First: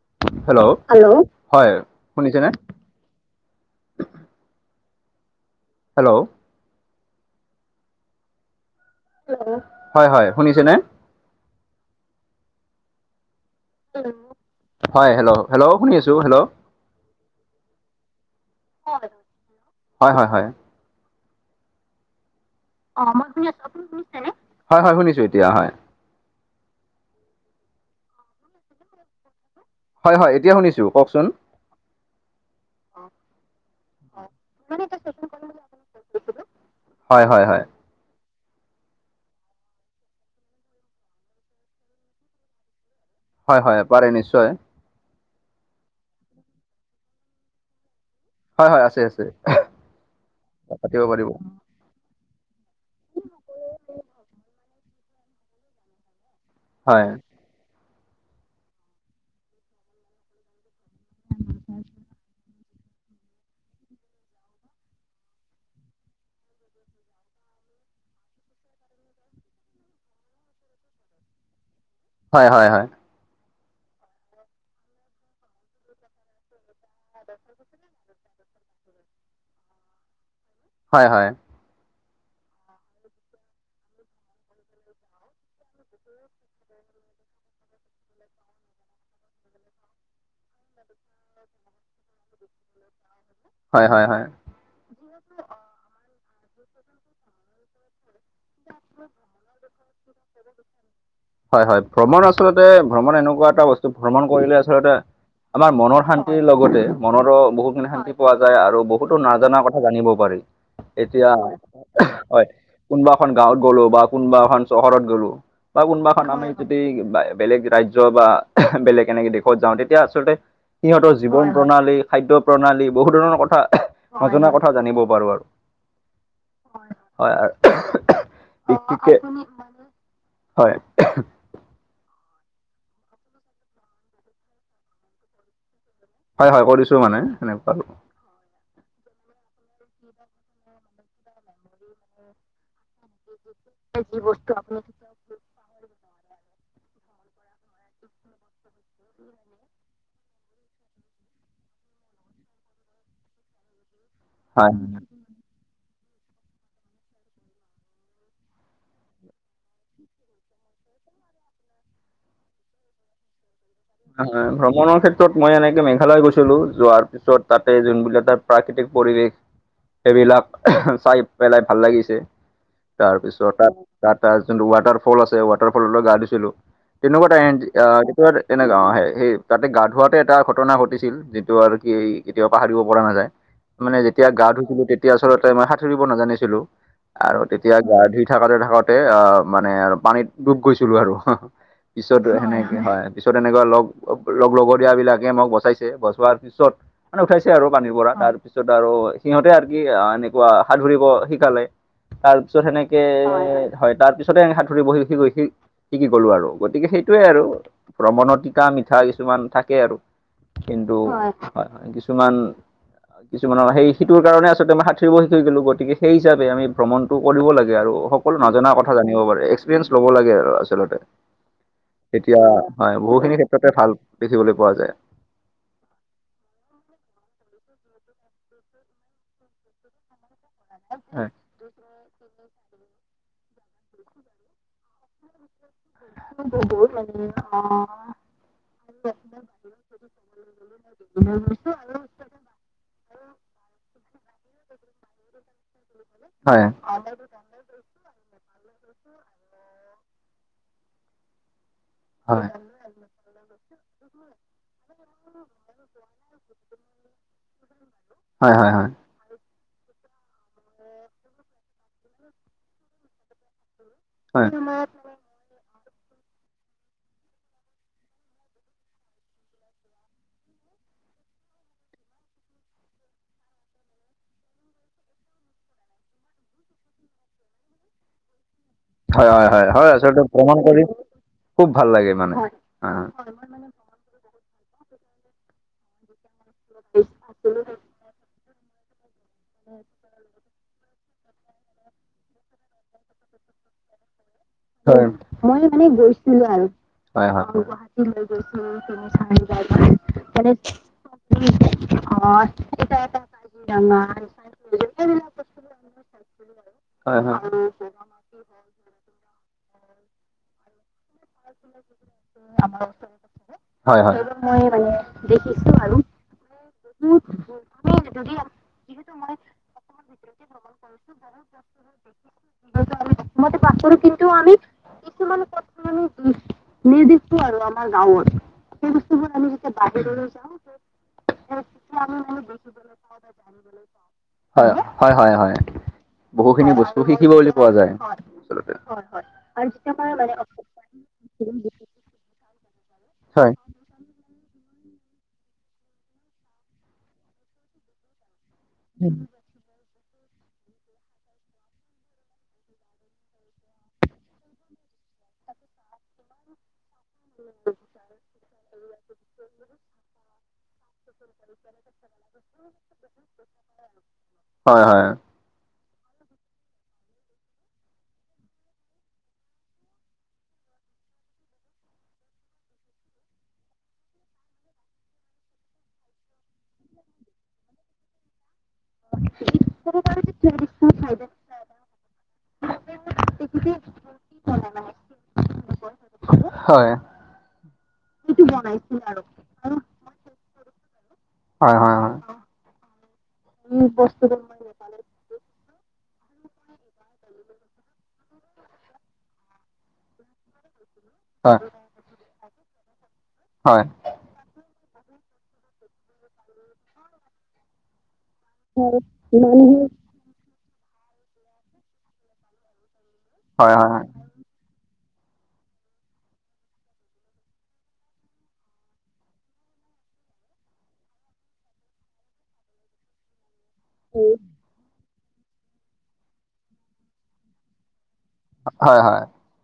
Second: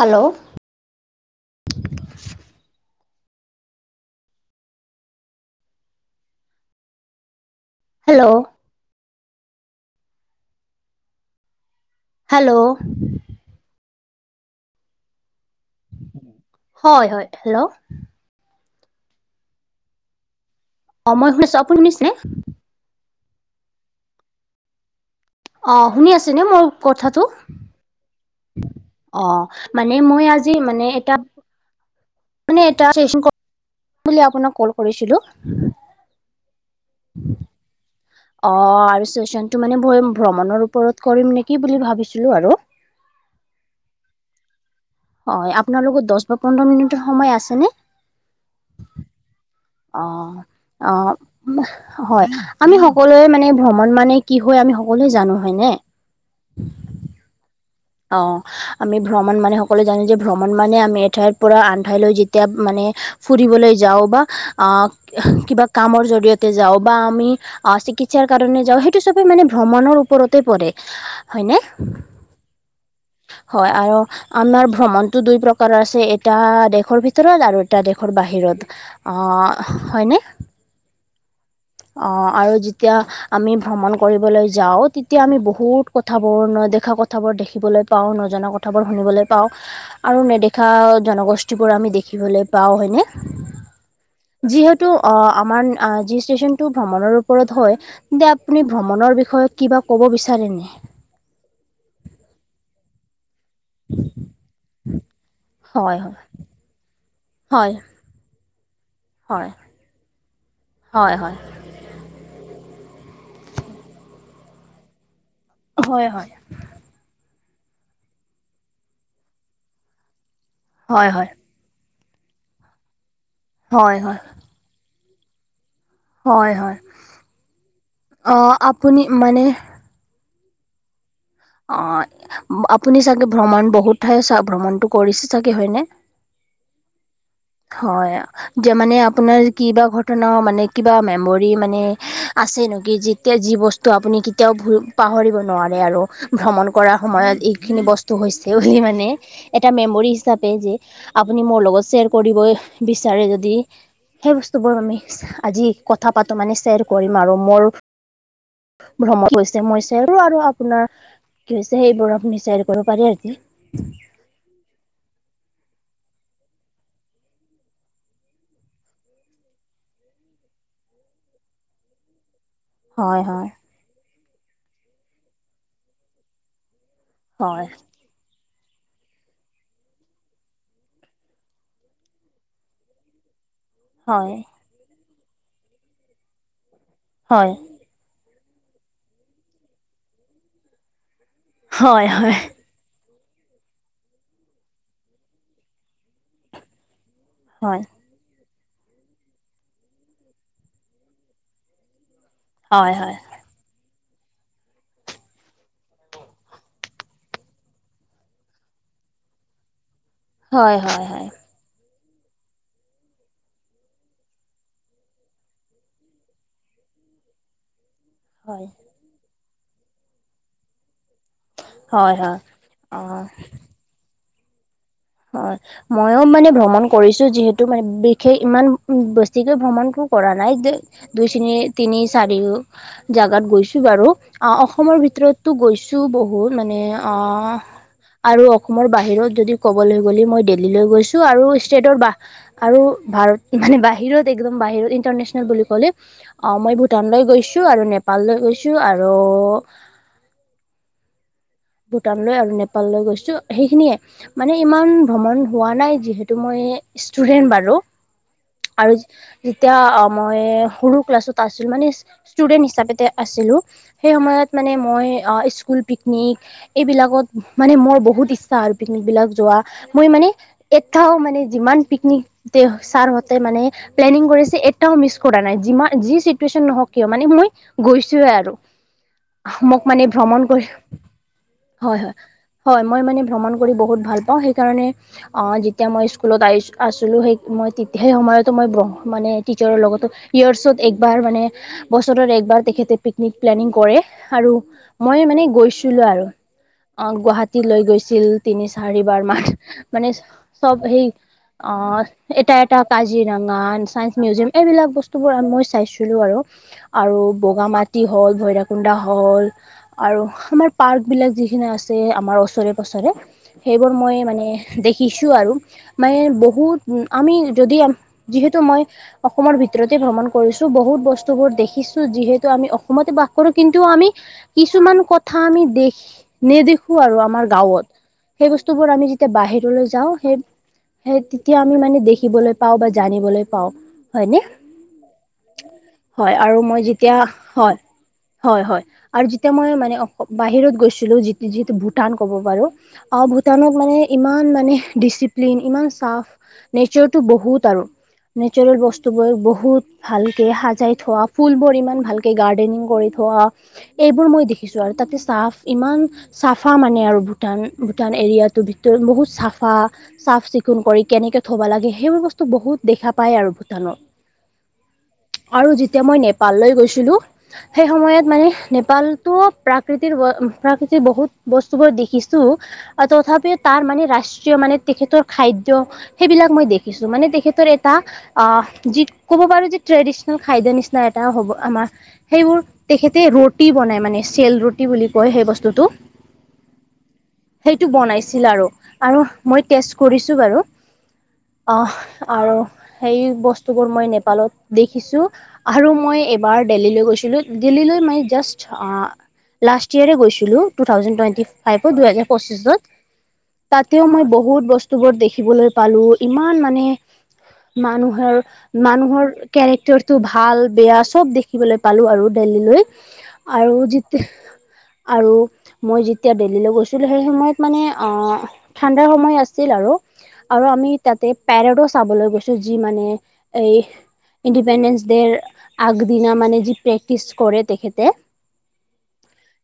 Hello hello hello হয়, শুনিছে নে? হেল্লৌ' হেল্লৌ' হয় হয়, শুনিছেনে? হেল্লৌ' হেল্লৌ' হয়, হেল্ল হেলৌ' শুনি আছো হেলৌ' হয় হয় হেল্ল' হয় হয় হয়। অঁ মই শুনিছো, আপুনি শুনিছেনে? অঁ মই শুনি আছো, আপুনী শুনিছেনে? হয় হয়, শুনিছো এতিয়া হয়। অঁ শুনি আছেনে মোৰ কথাটো? অঁ মানে হয় মই হয় এতিয়া আজি শুনিছোঁ মানে এটা- কওকচোন মানে এটা চেচন কম বুলি আপোনাক কল কৰিছিলো। হয় হয় হয়। অঁ আৰু চুৱেচনটো মানে ভ্ৰমণৰ ওপৰত কৰিম নেকি বুলি ভাবিছিলোঁ আৰু। হয় হয়, পাৰে নিশ্চয়। হয়, আপোনাৰ লগত দহ বা পোন্ধৰ মিনিট সময় আছে নে? হয় হয়, আছে আছে। অঁ পাতিব অঁ' পাৰিব হয়, আমি সকলোৱে মানে ভ্ৰমণ মানে কি হয় আমি সকলোৱে জানো হয় নে? হয়। অঁ আমি ভ্ৰমণ মানে সকলোৱে জানো যে ভ্ৰমণ মানে আমি এঠাইৰ পৰা আন ঠাইলৈ যেতিয়া- মানে ফুৰিবলৈ যাওঁ বা কিবা কামৰ জৰিয়তে যাওঁ বা আমি- অঁ চিকিৎসাৰ কাৰণে যাওঁ সেইটো চবে মানে ভ্ৰমণৰ ওপৰতে পৰে হয়নে? হয় হয় হয়। হয় আৰু- আমাৰ ভ্ৰমণটো দুই প্ৰকাৰৰ আছে এটা দেশৰ ভিতৰত আৰু এটা দেশৰ বাহিৰত। অঁ হয়নে? হয় হয়। অঁ' আৰু যিতিয়া- আমি ভ্ৰমণ কৰিবলৈ যাওঁ তেতিয়া আমি বহুত কথাবোৰ নদেখা কথাবোৰ দেখিবলৈ পাওঁ, নজনা কথা- থাবোৰ শুনিবলৈ পাওঁ। আৰু নেদেখা জনগোষ্ঠীবোৰ আমি দেখিবলৈ পাওঁ হয়নে? হয় হয় হয়। যিহেতু, অঁ আমাৰ যি ষ্টেচনটো ভ্ৰমণৰ ওপৰত হয়- যে আপুনি ভ্ৰমণৰ বিষয়ে কিবা ক'ব বিচাৰেনে? হয় হয়, ভ্ৰমণ আচলতে ভ্ৰমণ এনেকুৱা এটা বস্তু ভ্ৰমণ কৰিলে আচলতে- আমাৰ হয় মনৰ শান্তিৰ লগতে মনৰো হয় বহুতখিনি শান্তি পোৱা যায়। আৰু বহুতো হয় নাজানা কথা জানিব পাৰি। হয় এতিয়া। হয় হয়। কোনোবা এখন গাঁৱত গ'লো বা কোনোবা এখন চহৰত গ'লো বা হয় কোনোবা হয় এখন আমি যদি বেলেগ ৰাজ্য বা বেলেগ এনেকে দেশত যাওঁ তেতিয়া আচলতে। সিহঁতৰ হয় হয় জীৱন প্ৰণালী, খাদ্য প্ৰণালী, বহুত ধৰণৰ কথা হয় হয় নজনা কথা জানিব পাৰো আৰু। হয় হয় হয় অ আৰু আপুনি ঠিকে মানে হয়। অ' আপুনি চাগে ভ্ৰমণ বহুত ঠাই চা ভ্ৰমণতটো কৰিছে চাগে হয়নে? হয় হয় কৰিছো মানে সেনেকা। হয়। যে মানে আপোনাৰ কিবা ঘটনা মানে কিবা মেমৰি মানে আছে নেক? যেতিয়া যি বস্তু ত' আপুনি কেতিয়াও ভুল পাহৰিব নোৱাৰে আৰু, ভ্ৰমণ কৰ সময়ত এইখিনি বস্তু হৈছে বুলি মানে এটা মেমৰি হিচাপে যে আপুনি মোৰ লগত শ্বেয়াৰ কৰিব বিচাৰে যদি সেই হয় বস্তুবোৰ আমি আজি কথা পাতো মানে শ্বেয়াৰ কৰিম আৰু, মোৰ ভ্ৰমণ হৈছে মইছে আৰু আৰু আপোনাৰ কি হৈছে সেই বৰফ নিচেৰি কৰিব পাৰে আজি। হয় ভ্ৰমণৰ ক্ষেত্ৰত মই এনেকে মেঘালয় গৈছিলো, যোৱাৰ পিছত তাতে যোনবিলাক তাত। প্ৰাকৃতিক পৰিৱেশ সবিলাক চাই পেলাই ভাল লাগিছে। হয় হয় তাৰপিছত তাত তাত তাত যোনটো ৱাটাৰ ফল আছে, ৱাটাৰ ফললৈ গা ধুছিলো। তেনেকুৱা এটা এনটি হয় অ তেনেকুৱা ত। তেনেকুৱা অ' সে সেই তাতে গা ধোৱাতে এটা ঘটনা ঘটিছিল, যিটো আৰু কি কেতিয়াবা পাহৰিব পৰা নাযায়। মানে যেতিয়া হয় গা ধুইছিলো তেতিয়া আচলতে মই সাঁতুৰিব নাজানিছিলো। আৰু হয় হয় তেতিয়া গা ধুই থাকোতে থাকোতে অ মানে আৰু পানীত ডুব গৈছিলো আৰু হয় পিছত হয় সেনেকে হয় পিছত এনেকুৱা লগ লগ লগৰিয়া বিলাকে মোক বচাইছে, বচোৱাৰ পিছত মানে উঠাইছে আৰু হয় পানীৰ পৰা। তাৰ তাৰপিছত আৰু সিহঁতে আৰু কি এনেকুৱা সাতুৰিব শিকালে। তাৰ পিছত হয় সেনেকে হয়। হয় তাৰ পিছতে এ সাতুৰিব শি শিকি গ'লো আৰ, গতিক সেইটোয়ে আৰু। ভ্ৰমণৰ তিতা মিঠা কিছুমান থাকে আৰু, কিন্তু হয় হয় কিছুমান কিছুমানৰ সেই সিটোৰ কাৰণে আচলতে আমি সাতুৰিব শিকি গ'লো, গতিকে হিচাপে আমি ভ্ৰমণটো কৰিব লাগে আৰু। অকল হয় নজনা কথা জানিব পাৰে এক্সপিৰিয়েন্ঞ্চ লব লাগে আৰু আচলতে। হয় হয় এতিয়া হয় অ বহুখিনি ক্ষেত্ৰতে ভাল দেখিবলৈ পোৱা যায়। হয় ময়ও মানে ভ্ৰমণ কৰিছো যিহেতু মানে বিশেষ ইমান বেছিকৈ ভ্ৰমণ কৰ কৰা নাই। তে দুই হয় শিনি তিনি চাৰি জাগাত গৈছো বাৰু অ অসমৰ ভিতৰতো গৈছো। তো বহু মানে অ আৰু অসমৰ বাহিৰত যদি ক'বলৈ গ'লে মই দিল্লীলৈ গৈছো। আৰু ষ্টেটৰ বাহ আৰু ভাৰত মানে বাহিৰত একদম বাহিৰত ইন্টাৰনেচনেল বুলি ক'লে অ হয় মই ভূটানলৈ গৈছো আৰু নেপাললৈ গৈছো। আৰু ভূটান লৈ হয় আৰু নেপাল লৈ গৈছো। সেইখিনিয়ে মানে ইমান ভ্ৰমণ হোৱা নাই, যিহেতু মই ষ্টুডেন্ট বাৰু হয় হয় হয় আৰু যি যেতিয়া মই সৰু ক্লাছত আছিলোঁ, মানে ষ্টুডেন্ট হিচাপেতে আছিলোঁ! সেই সময়ত হয় মানে মই অ' স্কুল পিকনিক। এইবিলাকত মানে মোৰ বহুত ইচ্ছা আৰু পিকনিক বিলাকত যোৱা। মই মানে- এটাও মানে যিমান পিকনিক [inaudible] ছাৰহঁতে মানে- প্লেনিং কৰিছে এটাও মিছ কৰা নাই, যিমান যি চিটুৱেচন নহওঁক কিয় মানে মই- গৈছোয়ে আৰু। হয় হয় হয় হয় মোক মানে আচলতে ভ্ৰমণ কৰি খুব ভাল লাগে হয়-হয়। মানে অ হয়, মই মানে ভ্ৰমণ কৰি বহুত ভাল পাওঁ সেইকাৰণে অঁ', যে- তিয়া মই স্কুলত আহ আছিলোঁ সেই মই তেতিয়া সেই সময়তো মই ব্ৰ- মানে টিচাৰৰ লগতো ইয়াৰ্চত- একবাৰ মানে বছৰত একবাৰ তেখেতে পিকনিক প্লেনিং কৰে, আৰু- মই মানে গৈছিলো আৰু। [inaudible] অঁহ', হয় গুৱাহাটী হয় লৈ গৈছিল তিনি-চাৰিবাৰ মান, মানে চব সেই- অঁহ', এটা-এটা কাজিৰঙা, চাইন্স মিউজিয়াম এইবিলাক বস্তুবোৰ মই চাইছিলোঁ আৰু। আৰু বগামাটি হ'ল, ভৈৰাকুণ্ডা হ'ল, আৰু আমাৰ পাৰ্ক- বিলাক যিখিনি আছে আমাৰ ওচৰে-পাছৰে আৰু সেইবোৰ মই মানে দেখি- ছো আৰু। মানে বহুত আমি যদি যিহেতু মই- অসমৰ ভিতৰতে ভ্ৰমণ কৰিছোঁ, বহুত বস্তুবোৰ দেখিছোঁ, যিহেতু আমি অসমতে বাস কৰোঁ কিন্তু আমি- কিছুমান কথা আমি দেখ-নেদেখোঁ আৰু আমাৰ গাঁৱত। সেই বস্তুবোৰ আমি- তেতিয়া বাহিৰলৈ যাওঁ, সেই, সেই তেতিয়া আমি মানে দেখিবলৈ পাওঁ বা জানিবলৈ পাওঁ। হয়নে হয়, হয়-হয়-হয়। হয় আৰু বহুখিনি মই বস্তু যেতিয়া শিকিব বুলি পোৱা হয় যায়। হয় হয় আৰু যেতিয়া মই মানে [unintelligible] বাহিৰত গৈছিলোঁ, যি যিটো ভূটান ক'ব পাৰোঁ। অঁ', হয় ভূটানত মানে- ইমান মানে ডিচিপ্লিন, ইমান চাফ, নেচাৰটো বহুত আৰু। নেচাৰেল বস্তুবোৰ বহুত- ভালকে সাজাই থোৱা, ফুলবোৰ ইমান ভালকে গাৰ্ডেনিং কৰি থোৱা। এইবোৰ মই দেখিছোঁ আৰু, তা'তে চাফ ইমান চাফা মানে আৰু। ভূটান, ভূটান এৰিয়াটো ভিতৰত বহুত চাফা। চাফ-চিকুণ কৰি কেনেকে থ'ব লাগে সেইবোৰ বস্তু বহুত দেখা পায় আৰু ভূটানত। হয়-হয়। আৰু যেতিয়া মই নেপাললৈ গৈছিলোঁ। সেই সময়ত মানে নেপালতটো প্ৰাকৃতিৰ - প্ৰাকৃতিৰ বহুত বস্তুবোৰ দেখিছোঁ। অ' তথাপিও তাৰ মানে ৰাষ্ট্ৰীয় মানে তেখেতৰ খাদ্য- সেইবিলাক মই দেখিছোঁ, মানে তেখেতৰ এটা আহ', যি ক'ব পাৰোঁ যে ট্ৰেডিচনেল খাদ্য নিচি- না, এটা হ'ব আমাৰ সেইবোৰ তেখেতে ৰুটি বনাই মানে চেল ৰুটি বুলি কয়, সেই বস- টোতো। হয়। সেইটো বনাইছিল আৰু, আৰু মই টেষ্ট কৰিছোঁ বাৰু। হয় হয় অহ', হয় আৰু সেই বস্তুবোৰ মই নেপালত- দেখিছোঁ। আৰু মই এইবাৰ দেল্লীলৈ গৈছিলোঁ, দিল্লীলৈ মানে জাষ্ট আঁহ- লাষ্ট ইয়েৰে গৈছোঁ। [inaudible] টু থাউজেণ্ড টুৱেনটি হয় ফাইভত, দুহেজাৰ পঁছিশত হয় তা'তেও মই বহুত - বস্তুবোৰ দেখিবলৈ পালোঁ। ইমান মানে মানুহৰ- মানুহৰ কেৰেক্টাৰ- টো ভাল-বেয়া চব দেখিবলৈ পালোঁ আৰু দেল্লীলৈ। হয় আৰু হয় যি- আৰু মই যেতিয়া দেল্লীলৈ গৈছিলোঁ, সেই সময়ত মানে অঁহ', - ঠাণ্ডাৰ সময় আছিল আৰু। আৰু আমি তাতে পেৰডো চাবলৈ গৈছো যি মানে- এই ইণ্ডিপেণ্ডেন্স ডেৰ আগদিনা মানে যি প্ৰেক্টিছ কৰে তেখেতে- হয়, হয়।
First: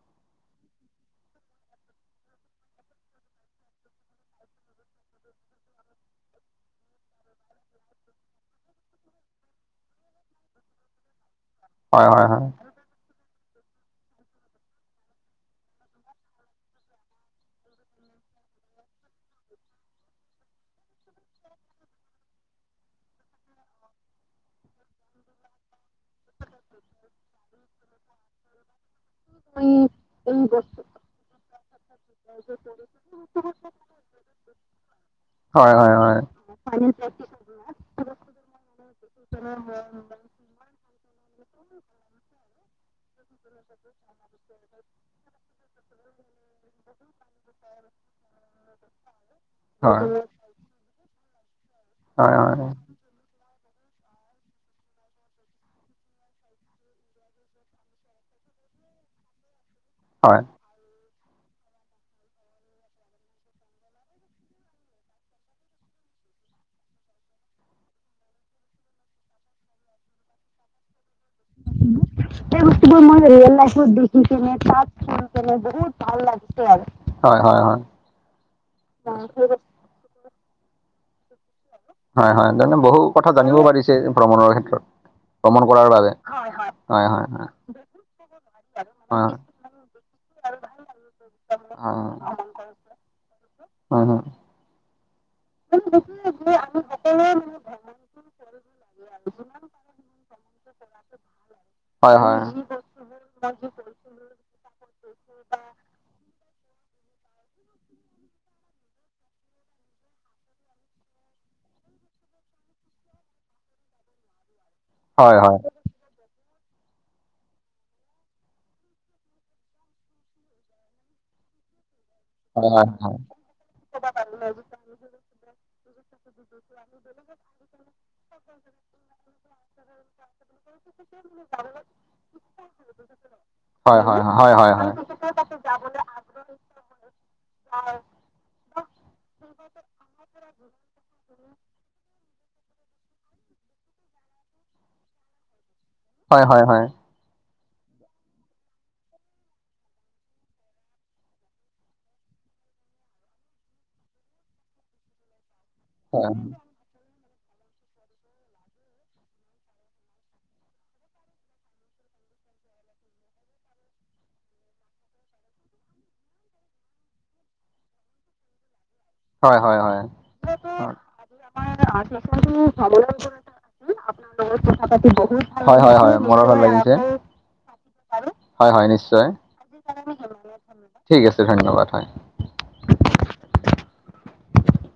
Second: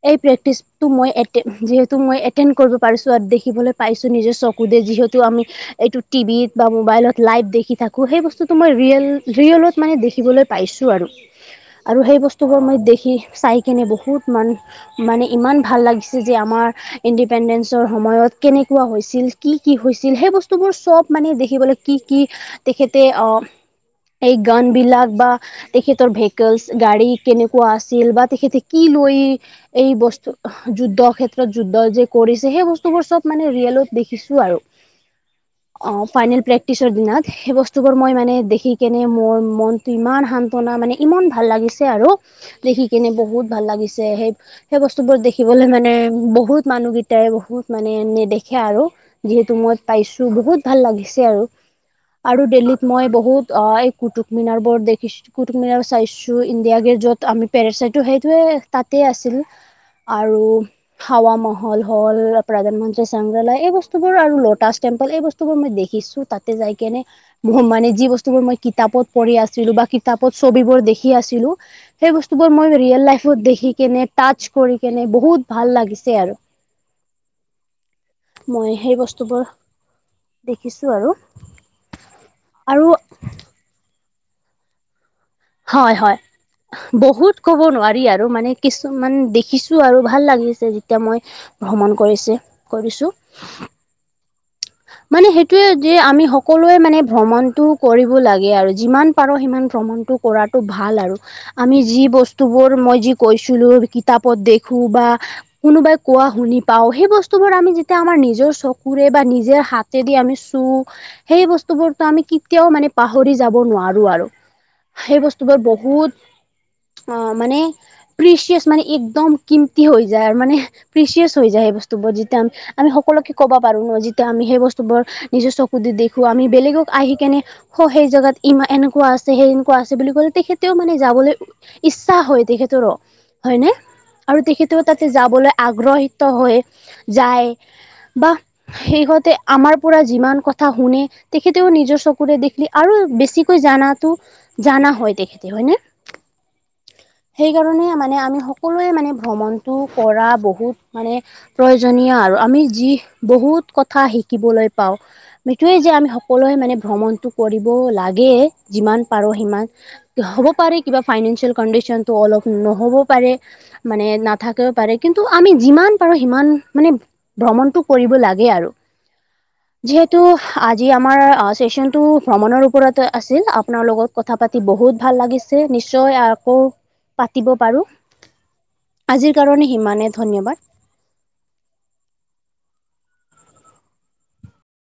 এই প্ৰেক্টিছ- তো মই এটে যিহেতু মই এটেন কৰিব পাৰিছো আৰু দেখিবলৈ পাইছো নিজে চকুদিয়ে যিহেতু আমি- এইটো টিভিত বা মোবাইলত লাইভ দেখি থাকো সেই বস্তুটো মই ৰিয়েল ৰিয়েলত মানে দেখিবলৈ- পাইছো আৰু। [inaudible] আৰু সেই বস্তুবোৰ হয় মই দেখি চাই কিনে বহুত মান- মানে ইমান ভাল লাগিছে যে আমাৰ- ইণ্ডিপেণ্ডেঞ্চৰ সময়ত কেনেকুৱা হৈছিল কি কি হৈছিল? সেই বস্তুবোৰ চব মানে দেখিবলৈ- কি কি তেখেতে অঁ এই গন বিলাক বা- তেখেতৰ ভেকলছ গাড়ী কেনেকুৱা আছিল বা তেখেতে কি লৈ- এই বস্তু যুদ্ধৰ ক্ষেত্ৰত যুদ্ধ যে কৰিছে, সেই বস্তুবোৰ চব মানে ৰিয়েলত দেখিছোঁ আৰু। হয়, হয়, হয়। টিছৰ দিনত, সেই বস্তুবোৰ মই মানে দেখি কেনে মোৰ মনটো ইমান সান্তনা মানে ইমান ভাল লাগিছ- ছে আৰু দেখি কিনে বহুত ভাল লাগিছে সেই- টো দেখিবলৈ মানে বহুত মানুহগিটাই বহুত মানে নেদেখে আৰু। যিহেতু মই হয় পাইছো হয় বহুত ভাল লাগিছে আৰু হয় হয় হয় আৰু দেহ্লীত হয় মই বহুত- অঁ' এই কুটুবমিনাৰ বোৰত দেখিছো। কুটুম মিনাৰ চাইছোঁ, ইণ্ডিয়া গেট য'ত আমি পেৰাচাইটো সেইটোৱে তাতেই আছিল। আৰু- হাৱা মহল হ'ল প্ৰধানমন্ত্ৰী সংগ্ৰালয় এই বস্তুবোৰ আৰু ল'টাচ টেম্পল এই বস্তু- টোবোৰ মই দেখিছো তাতে যাই কেনে। মানে যি বস্তু বোৰ মই কিতাপত পঢ়ি আছিলো বা কিতাপত ছবিবোৰ দেখি আছি- ছিলো সেই বস্তুবোৰ মই ৰিয়েল লাইফত দেখি কেনে- টাজ কৰি কেনে বহুত ভাল লাগিছে আৰু। [unintelligible] হয়। মই সেই বস্তুবোৰ দেখিছো আৰু। হয় হয়, তেনে আৰু বহু কথা জানিব পাৰিছে ভ্ৰমণৰ ক্ষেত্ৰত ভ্ৰমণ কৰাৰ হয় বাবে। হয় হয় হয় বহুত হয়। ক'ব নোৱাৰি আৰু মানে কিছুমান হয়। দেখিছো আৰু ভাল লাগিছে যেতিয়া মই- ভ্ৰমণ কৰিছে কৰিছো। হয় হয়। মানে সেইটোৱে যে আমি সকলোৱে মানে ভ্ৰমণটো কৰিব লাগে আৰু যিমান পাৰোঁ সিমান ভ্ৰমণটো কৰাত- তো ভাল আৰু। আমি যি হয় হয়। বস্তুবোৰ মই যি কৈছিলো কিতাপত দেখো বা- কোনোবাই কোৱা শুনি পাওঁ। সেই বস্তুবোৰ আমি যেতিয়া আমাৰ নিজৰ চকুৰে বা নিজ- যে হাতেদি আমি চুও- সেই বস্তুবোৰতো আমি কেতিয়াও মানে পাহৰি যাব নোৱাৰো আৰু। সেই বস্তুবোৰ বহুত অঁ' মানে- প্ৰিচিয়েচ মানে একদম কিমতি হৈ যায় আৰু মানে প্ৰিচিয়াছ হৈ যায় সেই বস্তুবোৰ। আমি সকলোকে ক'ব পাৰো ন যি- হেতো আমি সেই বস্তু বোৰ নিজৰ চকু দি দেখো আমি বেলেগক আহি কেনে স সেই জেগাত- ইমা এনেকুৱা আছে সেনেকুৱা আছে বুলি কলে তেখেতেও মানে যাবলৈ ইচ্ছা হয় তেখেতৰো। হয়নে? হয় হয় আৰু হয় হয় হয় তেখেতেও তাতে যাবলৈ আগ্ৰহী- ত হৈ যায় বা- সেইঁতে আমাৰ পৰা যিমান কথা শুনে তেখেতেও নিজৰ চক চকুৰে দেখি আৰু বেছিকৈ জানাটো জানা হয় তেখেতে হয় নে? হয়, হয়, হয়। সেইকাৰণে মানে আমি সকলোৱে মানে ভ্ৰমণটো কৰা বহুত মানে প্ৰয়োজনীয় আৰু আমি যি বহুত কথা শিকিবলৈ পাওঁ। সেইটোৱে যে আমি সকলোৱে মানে ভ্ৰমণতটো কৰিব লাগে যিমান পাৰো সিমান হ'ব পাৰে কিবা ফাইনেঞ্চিয়েল কণ্ডিশনটো অলপ নহ'ব পাৰে মানে নাথাকিবও পাৰে কিন্তু আমি যিমান পাৰো সিমান মানে ভ্ৰমণতটো কৰিব লাগে এইয়া আৰু হয় হয় হয় হয় হয় হয় হয়। যিহেতু ভ্ৰমণৰ আজি আমাৰ চেচন টো ভ্ৰমণৰ ওপৰত আছিল আপোনাৰ লগত কথা পাতি বহুত ভাল লাগিছে হয় হয় হয় নিশ্চয় মোৰো আকৌ ভাল লাগিছে। পাতিব পাৰো হয় হয় নিশ্চয় আজিৰ কাৰণে সিমানে ধন্যবাদ ঠিক আছে ধন্যবাদ হয়